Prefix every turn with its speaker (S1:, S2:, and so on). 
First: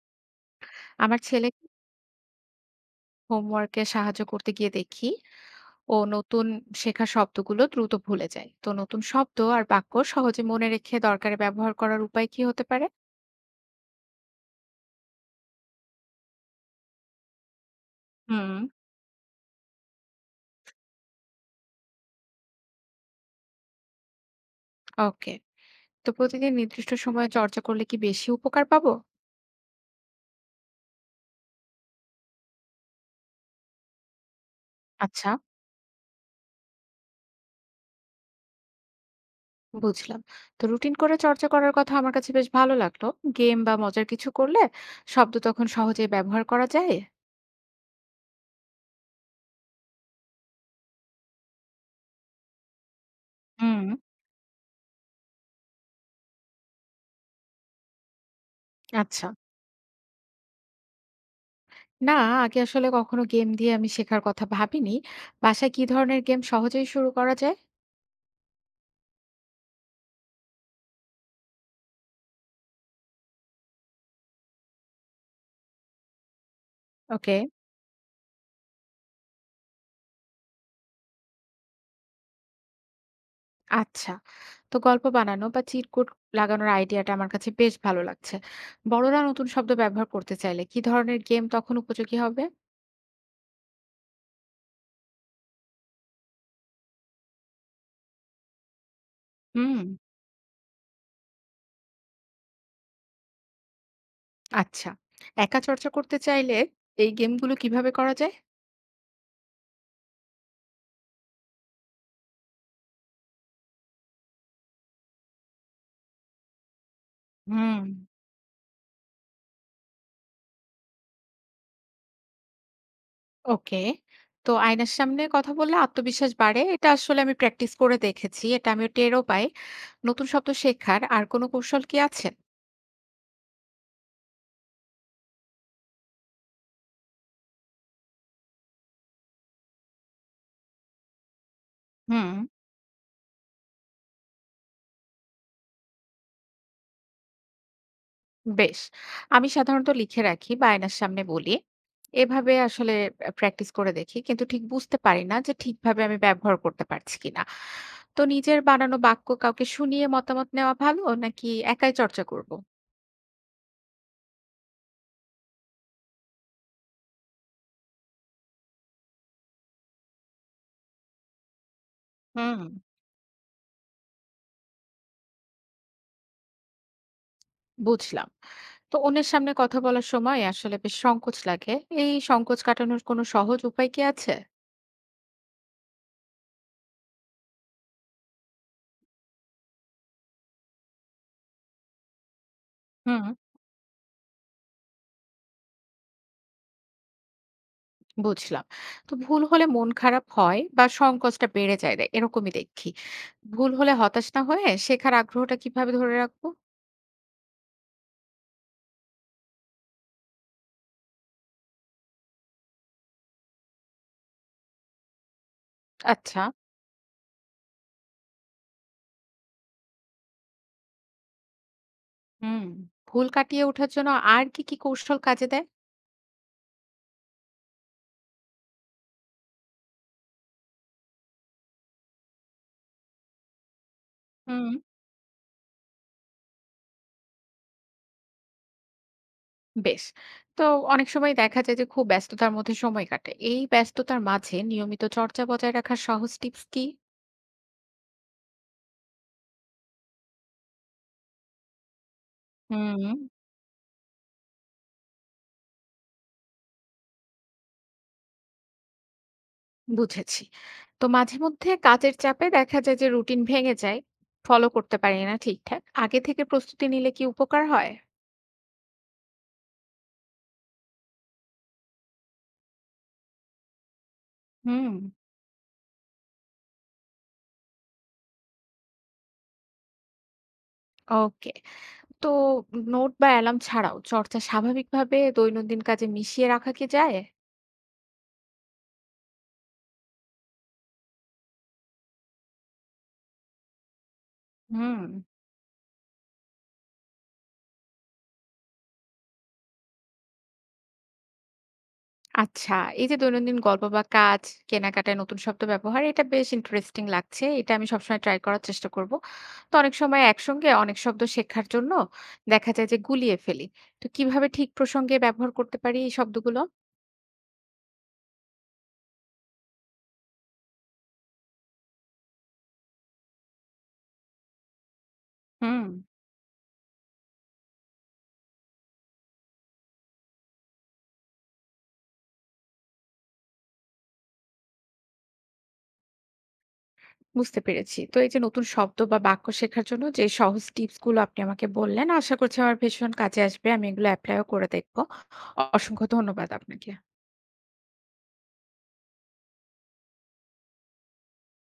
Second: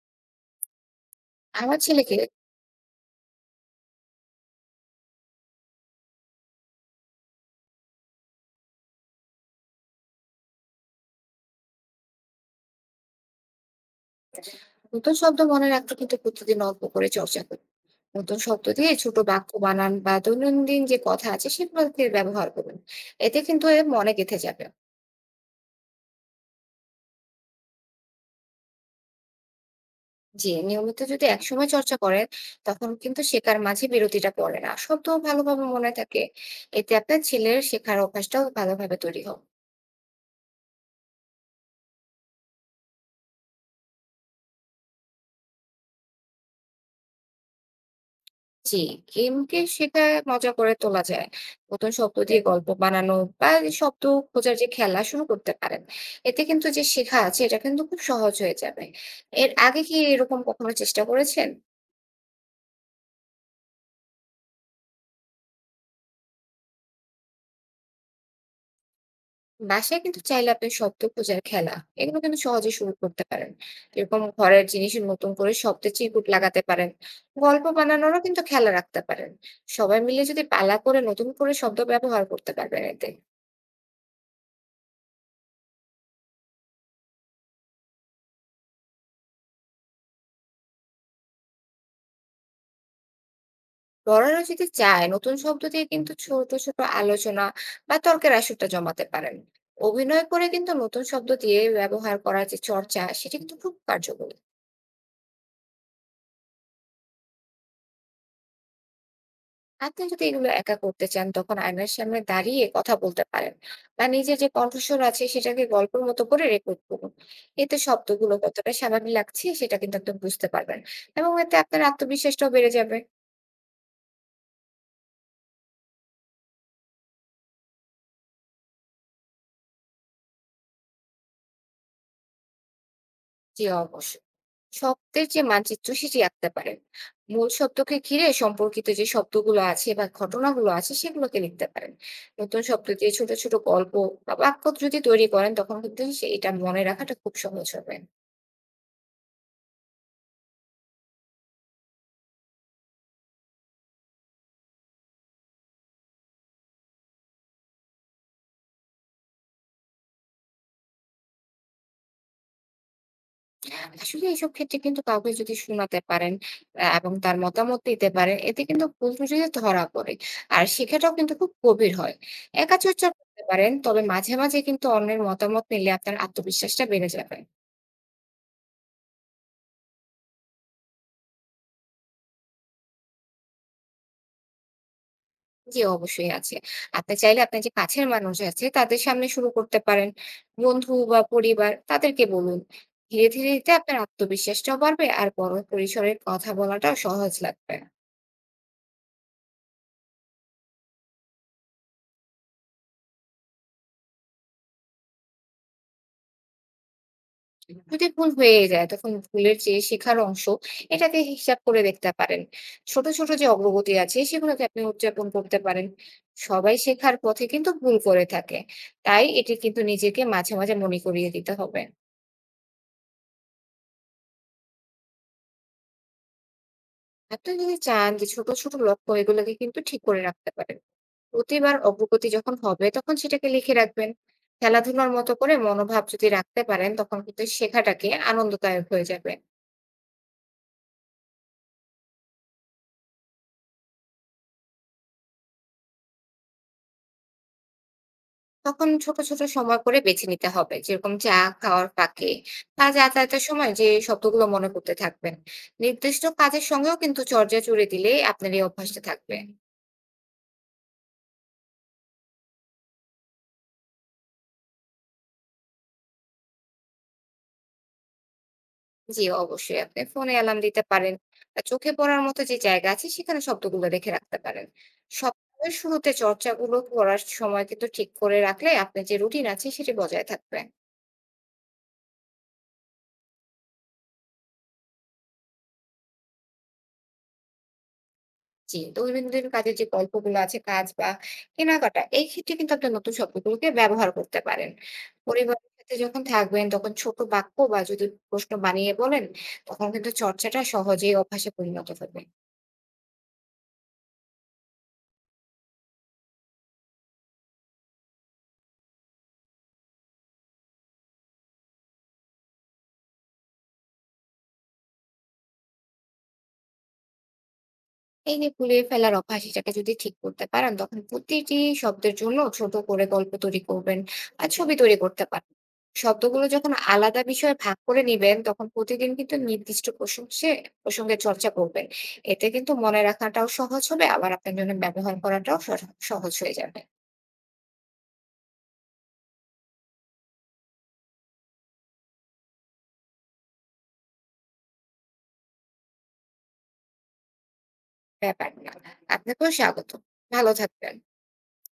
S1: আমার ছেলেকে
S2: আমার ছেলেকে
S1: হোমওয়ার্কে সাহায্য করতে গিয়ে দেখি ও নতুন শেখা শব্দগুলো দ্রুত ভুলে যায়। তো নতুন শব্দ আর বাক্য সহজে মনে রেখে দরকারে ব্যবহার করার উপায় কি হতে পারে?
S2: নতুন শব্দ মনে রাখতে কিন্তু প্রতিদিন অল্প করে চর্চা করি। নতুন
S1: হুম।
S2: শব্দ দিয়ে ছোট বাক্য বানান বা দৈনন্দিন যে কথা আছে সেগুলোকে ব্যবহার করুন। এতে কিন্তু এর মনে গেঁথে যাবে।
S1: ওকে। তো প্রতিদিন নির্দিষ্ট সময়ে চর্চা করলে কি বেশি উপকার পাবো?
S2: যে নিয়মিত যদি একসময় চর্চা করেন, তখন কিন্তু শেখার মাঝে বিরতিটা পড়ে না, শব্দ
S1: আচ্ছা।
S2: ভালোভাবে মনে থাকে। এতে আপনার ছেলের শেখার অভ্যাসটাও ভালোভাবে তৈরি হবে।
S1: বুঝলাম। তো রুটিন করে চর্চা করার কথা আমার কাছে বেশ ভালো লাগলো। গেম বা মজার কিছু করলে শব্দ তখন সহজে ব্যবহার করা যায়।
S2: জি, গেমকে শেখা মজা করে তোলা যায়। নতুন শব্দ দিয়ে গল্প বানানো বা এই
S1: হুম।
S2: শব্দ খোঁজার যে খেলা শুরু করতে পারেন। এতে কিন্তু যে শেখা আছে এটা কিন্তু খুব সহজ হয়ে যাবে।
S1: আচ্ছা।
S2: এর আগে কি এরকম কখনো চেষ্টা করেছেন?
S1: না, আগে আসলে কখনো গেম দিয়ে আমি শেখার কথা ভাবিনি। বাসায় কি ধরনের গেম সহজেই শুরু করা যায়?
S2: বাসায় কিন্তু চাইলে আপনি শব্দ খোঁজার খেলা এগুলো কিন্তু সহজে শুরু করতে পারেন। এরকম ঘরের জিনিসে নতুন করে শব্দে চিরকুট লাগাতে পারেন।
S1: ওকে।
S2: গল্প বানানোরও কিন্তু খেলা রাখতে পারেন। সবাই মিলে যদি পালা করে নতুন করে শব্দ ব্যবহার করতে পারবেন এতে।
S1: আচ্ছা। তো গল্প বানানো বা চিট কোড লাগানোর আইডিয়াটা আমার কাছে বেশ ভালো লাগছে। বড়রা নতুন শব্দ ব্যবহার করতে চাইলে কি ধরনের গেম তখন উপযোগী হবে?
S2: বড়রা যদি চায় নতুন শব্দ দিয়ে কিন্তু ছোট ছোট আলোচনা বা তর্কের আসরটা জমাতে পারেন।
S1: হুম।
S2: অভিনয় করে কিন্তু নতুন শব্দ দিয়ে ব্যবহার করার যে চর্চা, সেটা কিন্তু খুব কার্যকরী।
S1: আচ্ছা। একা চর্চা করতে চাইলে এই গেমগুলো কিভাবে করা যায়?
S2: আপনি যদি এগুলো একা করতে চান তখন আয়নার সামনে দাঁড়িয়ে কথা বলতে পারেন বা নিজের যে কণ্ঠস্বর আছে সেটাকে গল্পের মতো করে রেকর্ড করুন। এতে
S1: হুম।
S2: শব্দগুলো কতটা স্বাভাবিক লাগছে সেটা কিন্তু আপনি বুঝতে পারবেন, এবং এতে আপনার আত্মবিশ্বাসটাও বেড়ে যাবে।
S1: ওকে। তো আয়নার সামনে কথা বললে আত্মবিশ্বাস বাড়ে। এটা আসলে আমি প্র্যাকটিস করে দেখেছি। এটা আমিও টেরও পাই। নতুন শব্দ শেখার আর কোনো কৌশল কি আছে?
S2: জি অবশ্যই। শব্দের যে মানচিত্র সেটি আঁকতে পারেন। মূল শব্দকে ঘিরে সম্পর্কিত যে শব্দগুলো আছে বা ঘটনাগুলো আছে সেগুলোকে লিখতে পারেন।
S1: হুম।
S2: নতুন শব্দ দিয়ে ছোট, ছোট গল্প বা বাক্য যদি তৈরি করেন তখন কিন্তু সে এটা মনে রাখাটা খুব সহজ হবে।
S1: বেশ। আমি সাধারণত লিখে রাখি বা আয়নার সামনে বলি। এভাবে আসলে প্র্যাকটিস করে দেখি। কিন্তু ঠিক বুঝতে পারি না যে ঠিকভাবে আমি ব্যবহার করতে পারছি কিনা। তো নিজের বানানো বাক্য কাউকে শুনিয়ে মতামত নেওয়া ভালো নাকি একাই চর্চা করব?
S2: আসলে এসব ক্ষেত্রে কিন্তু কাউকে যদি শোনাতে পারেন এবং তার মতামত দিতে পারেন, এতে কিন্তু ভুল ত্রুটিটা ধরা পড়ে। আর শেখাটাও কিন্তু খুব গভীর হয়।
S1: হুম।
S2: একা চর্চা করতে পারেন, তবে মাঝে, মাঝে কিন্তু অন্যের মতামত নিলে আপনার আত্মবিশ্বাসটা বেড়ে যাবে।
S1: বুঝলাম। তো অন্যের সামনে কথা বলার সময় আসলে বেশ সংকোচ লাগে। এই সংকোচ কাটানোর কোনো সহজ উপায় কি আছে?
S2: জি অবশ্যই আছে। আপনি চাইলে আপনার যে কাছের মানুষ আছে তাদের সামনে শুরু করতে পারেন। বন্ধু বা পরিবার তাদেরকে বলুন। ধীরে,
S1: হুম।
S2: ধীরে এতে আপনার আত্মবিশ্বাসটাও বাড়বে আর বড় পরিসরে কথা বলাটাও সহজ লাগবে।
S1: বুঝলাম। তো ভুল হলে মন খারাপ হয় বা সংকোচটা বেড়ে যায় এরকমই দেখি। ভুল হলে হতাশ না হয়ে শেখার আগ্রহটা কিভাবে ধরে রাখবো?
S2: যদি ভুল হয়ে যায় তখন ভুলের যে শেখার অংশ এটাকে হিসাব করে দেখতে পারেন। ছোট, ছোট যে অগ্রগতি আছে সেগুলোকে আপনি উদযাপন করতে পারেন।
S1: আচ্ছা।
S2: সবাই শেখার পথে কিন্তু ভুল করে থাকে। তাই এটি কিন্তু নিজেকে মাঝে, মাঝে মনে করিয়ে দিতে হবে।
S1: হুম। ভুল কাটিয়ে ওঠার জন্য আর কি কৌশল কাজে দেয়?
S2: আপনি যদি চান যে ছোট ছোট লক্ষ্য এগুলোকে কিন্তু ঠিক করে রাখতে পারেন। প্রতিবার অগ্রগতি যখন হবে তখন সেটাকে লিখে রাখবেন।
S1: হুম।
S2: খেলাধুলার মতো করে মনোভাব যদি রাখতে পারেন তখন কিন্তু শেখাটাকে আনন্দদায়ক হয়ে যাবে।
S1: বেশ। তো অনেক সময় দেখা যায় যে খুব ব্যস্ততার মধ্যে সময় কাটে। এই ব্যস্ততার মাঝে নিয়মিত চর্চা বজায় রাখার সহজ টিপস কি?
S2: তখন ছোট ছোট সময় করে বেছে নিতে হবে, যেরকম চা খাওয়ার ফাঁকে বা
S1: হুম।
S2: যাতায়াতের সময় যে শব্দগুলো মনে করতে থাকবেন। নির্দিষ্ট কাজের সঙ্গেও কিন্তু চর্চা জুড়ে দিলে আপনার এই অভ্যাসটা থাকবে।
S1: বুঝেছি। তো মাঝে মধ্যে কাজের চাপে দেখা যায় যে রুটিন ভেঙে যায়। ফলো করতে পারি না ঠিকঠাক। আগে থেকে প্রস্তুতি নিলে কি উপকার হয়?
S2: জি অবশ্যই। আপনি ফোনে অ্যালার্ম দিতে পারেন। চোখে পড়ার মতো যে জায়গা আছে সেখানে শব্দগুলো রেখে রাখতে পারেন।
S1: হুম।
S2: সপ্তাহের শুরুতে চর্চাগুলো করার সময় কিন্তু ঠিক করে রাখলে আপনার যে রুটিন আছে সেটি বজায় থাকবে।
S1: ওকে। তো নোট বা অ্যালার্ম ছাড়াও চর্চা স্বাভাবিকভাবে দৈনন্দিন কাজে মিশিয়ে রাখা কি যায়?
S2: জি, দৈনন্দিন কাজের যে গল্পগুলো আছে কাজ বা কেনাকাটা এই ক্ষেত্রে কিন্তু আপনার নতুন শব্দগুলোকে ব্যবহার করতে পারেন।
S1: হুম।
S2: পরিবারের সাথে যখন থাকবেন তখন ছোট বাক্য বা যদি প্রশ্ন বানিয়ে বলেন, তখন কিন্তু চর্চাটা সহজেই অভ্যাসে পরিণত হবে।
S1: আচ্ছা। এই যে দৈনন্দিন গল্প বা কাজ, কেনাকাটায় নতুন শব্দ ব্যবহার, এটা বেশ ইন্টারেস্টিং লাগছে। এটা আমি সবসময় ট্রাই করার চেষ্টা করব। তো অনেক সময় একসঙ্গে অনেক শব্দ শেখার জন্য দেখা যায় যে গুলিয়ে ফেলি। তো কিভাবে ঠিক প্রসঙ্গে ব্যবহার করতে পারি এই শব্দগুলো?
S2: এই যে গুলিয়ে ফেলার অভ্যাস এটাকে যদি ঠিক করতে পারেন তখন প্রতিটি শব্দের জন্য ছোট করে গল্প তৈরি করবেন আর ছবি তৈরি করতে পারেন।
S1: হুম।
S2: শব্দগুলো যখন আলাদা বিষয়ে ভাগ করে নিবেন তখন প্রতিদিন কিন্তু নির্দিষ্ট প্রসঙ্গে প্রসঙ্গে চর্চা করবেন। এতে কিন্তু মনে রাখাটাও সহজ হবে, আবার আপনার জন্য ব্যবহার করাটাও সহজ হয়ে যাবে।
S1: বুঝতে পেরেছি। তো এই যে নতুন শব্দ বা বাক্য শেখার জন্য যে সহজ টিপস গুলো আপনি আমাকে বললেন, আশা করছি আমার ভীষণ কাজে আসবে। আমি এগুলো এপ্লাই ও করে দেখব। অসংখ্য ধন্যবাদ আপনাকে।
S2: ব্যাপার না, আপনাকেও স্বাগত। ভালো থাকবেন।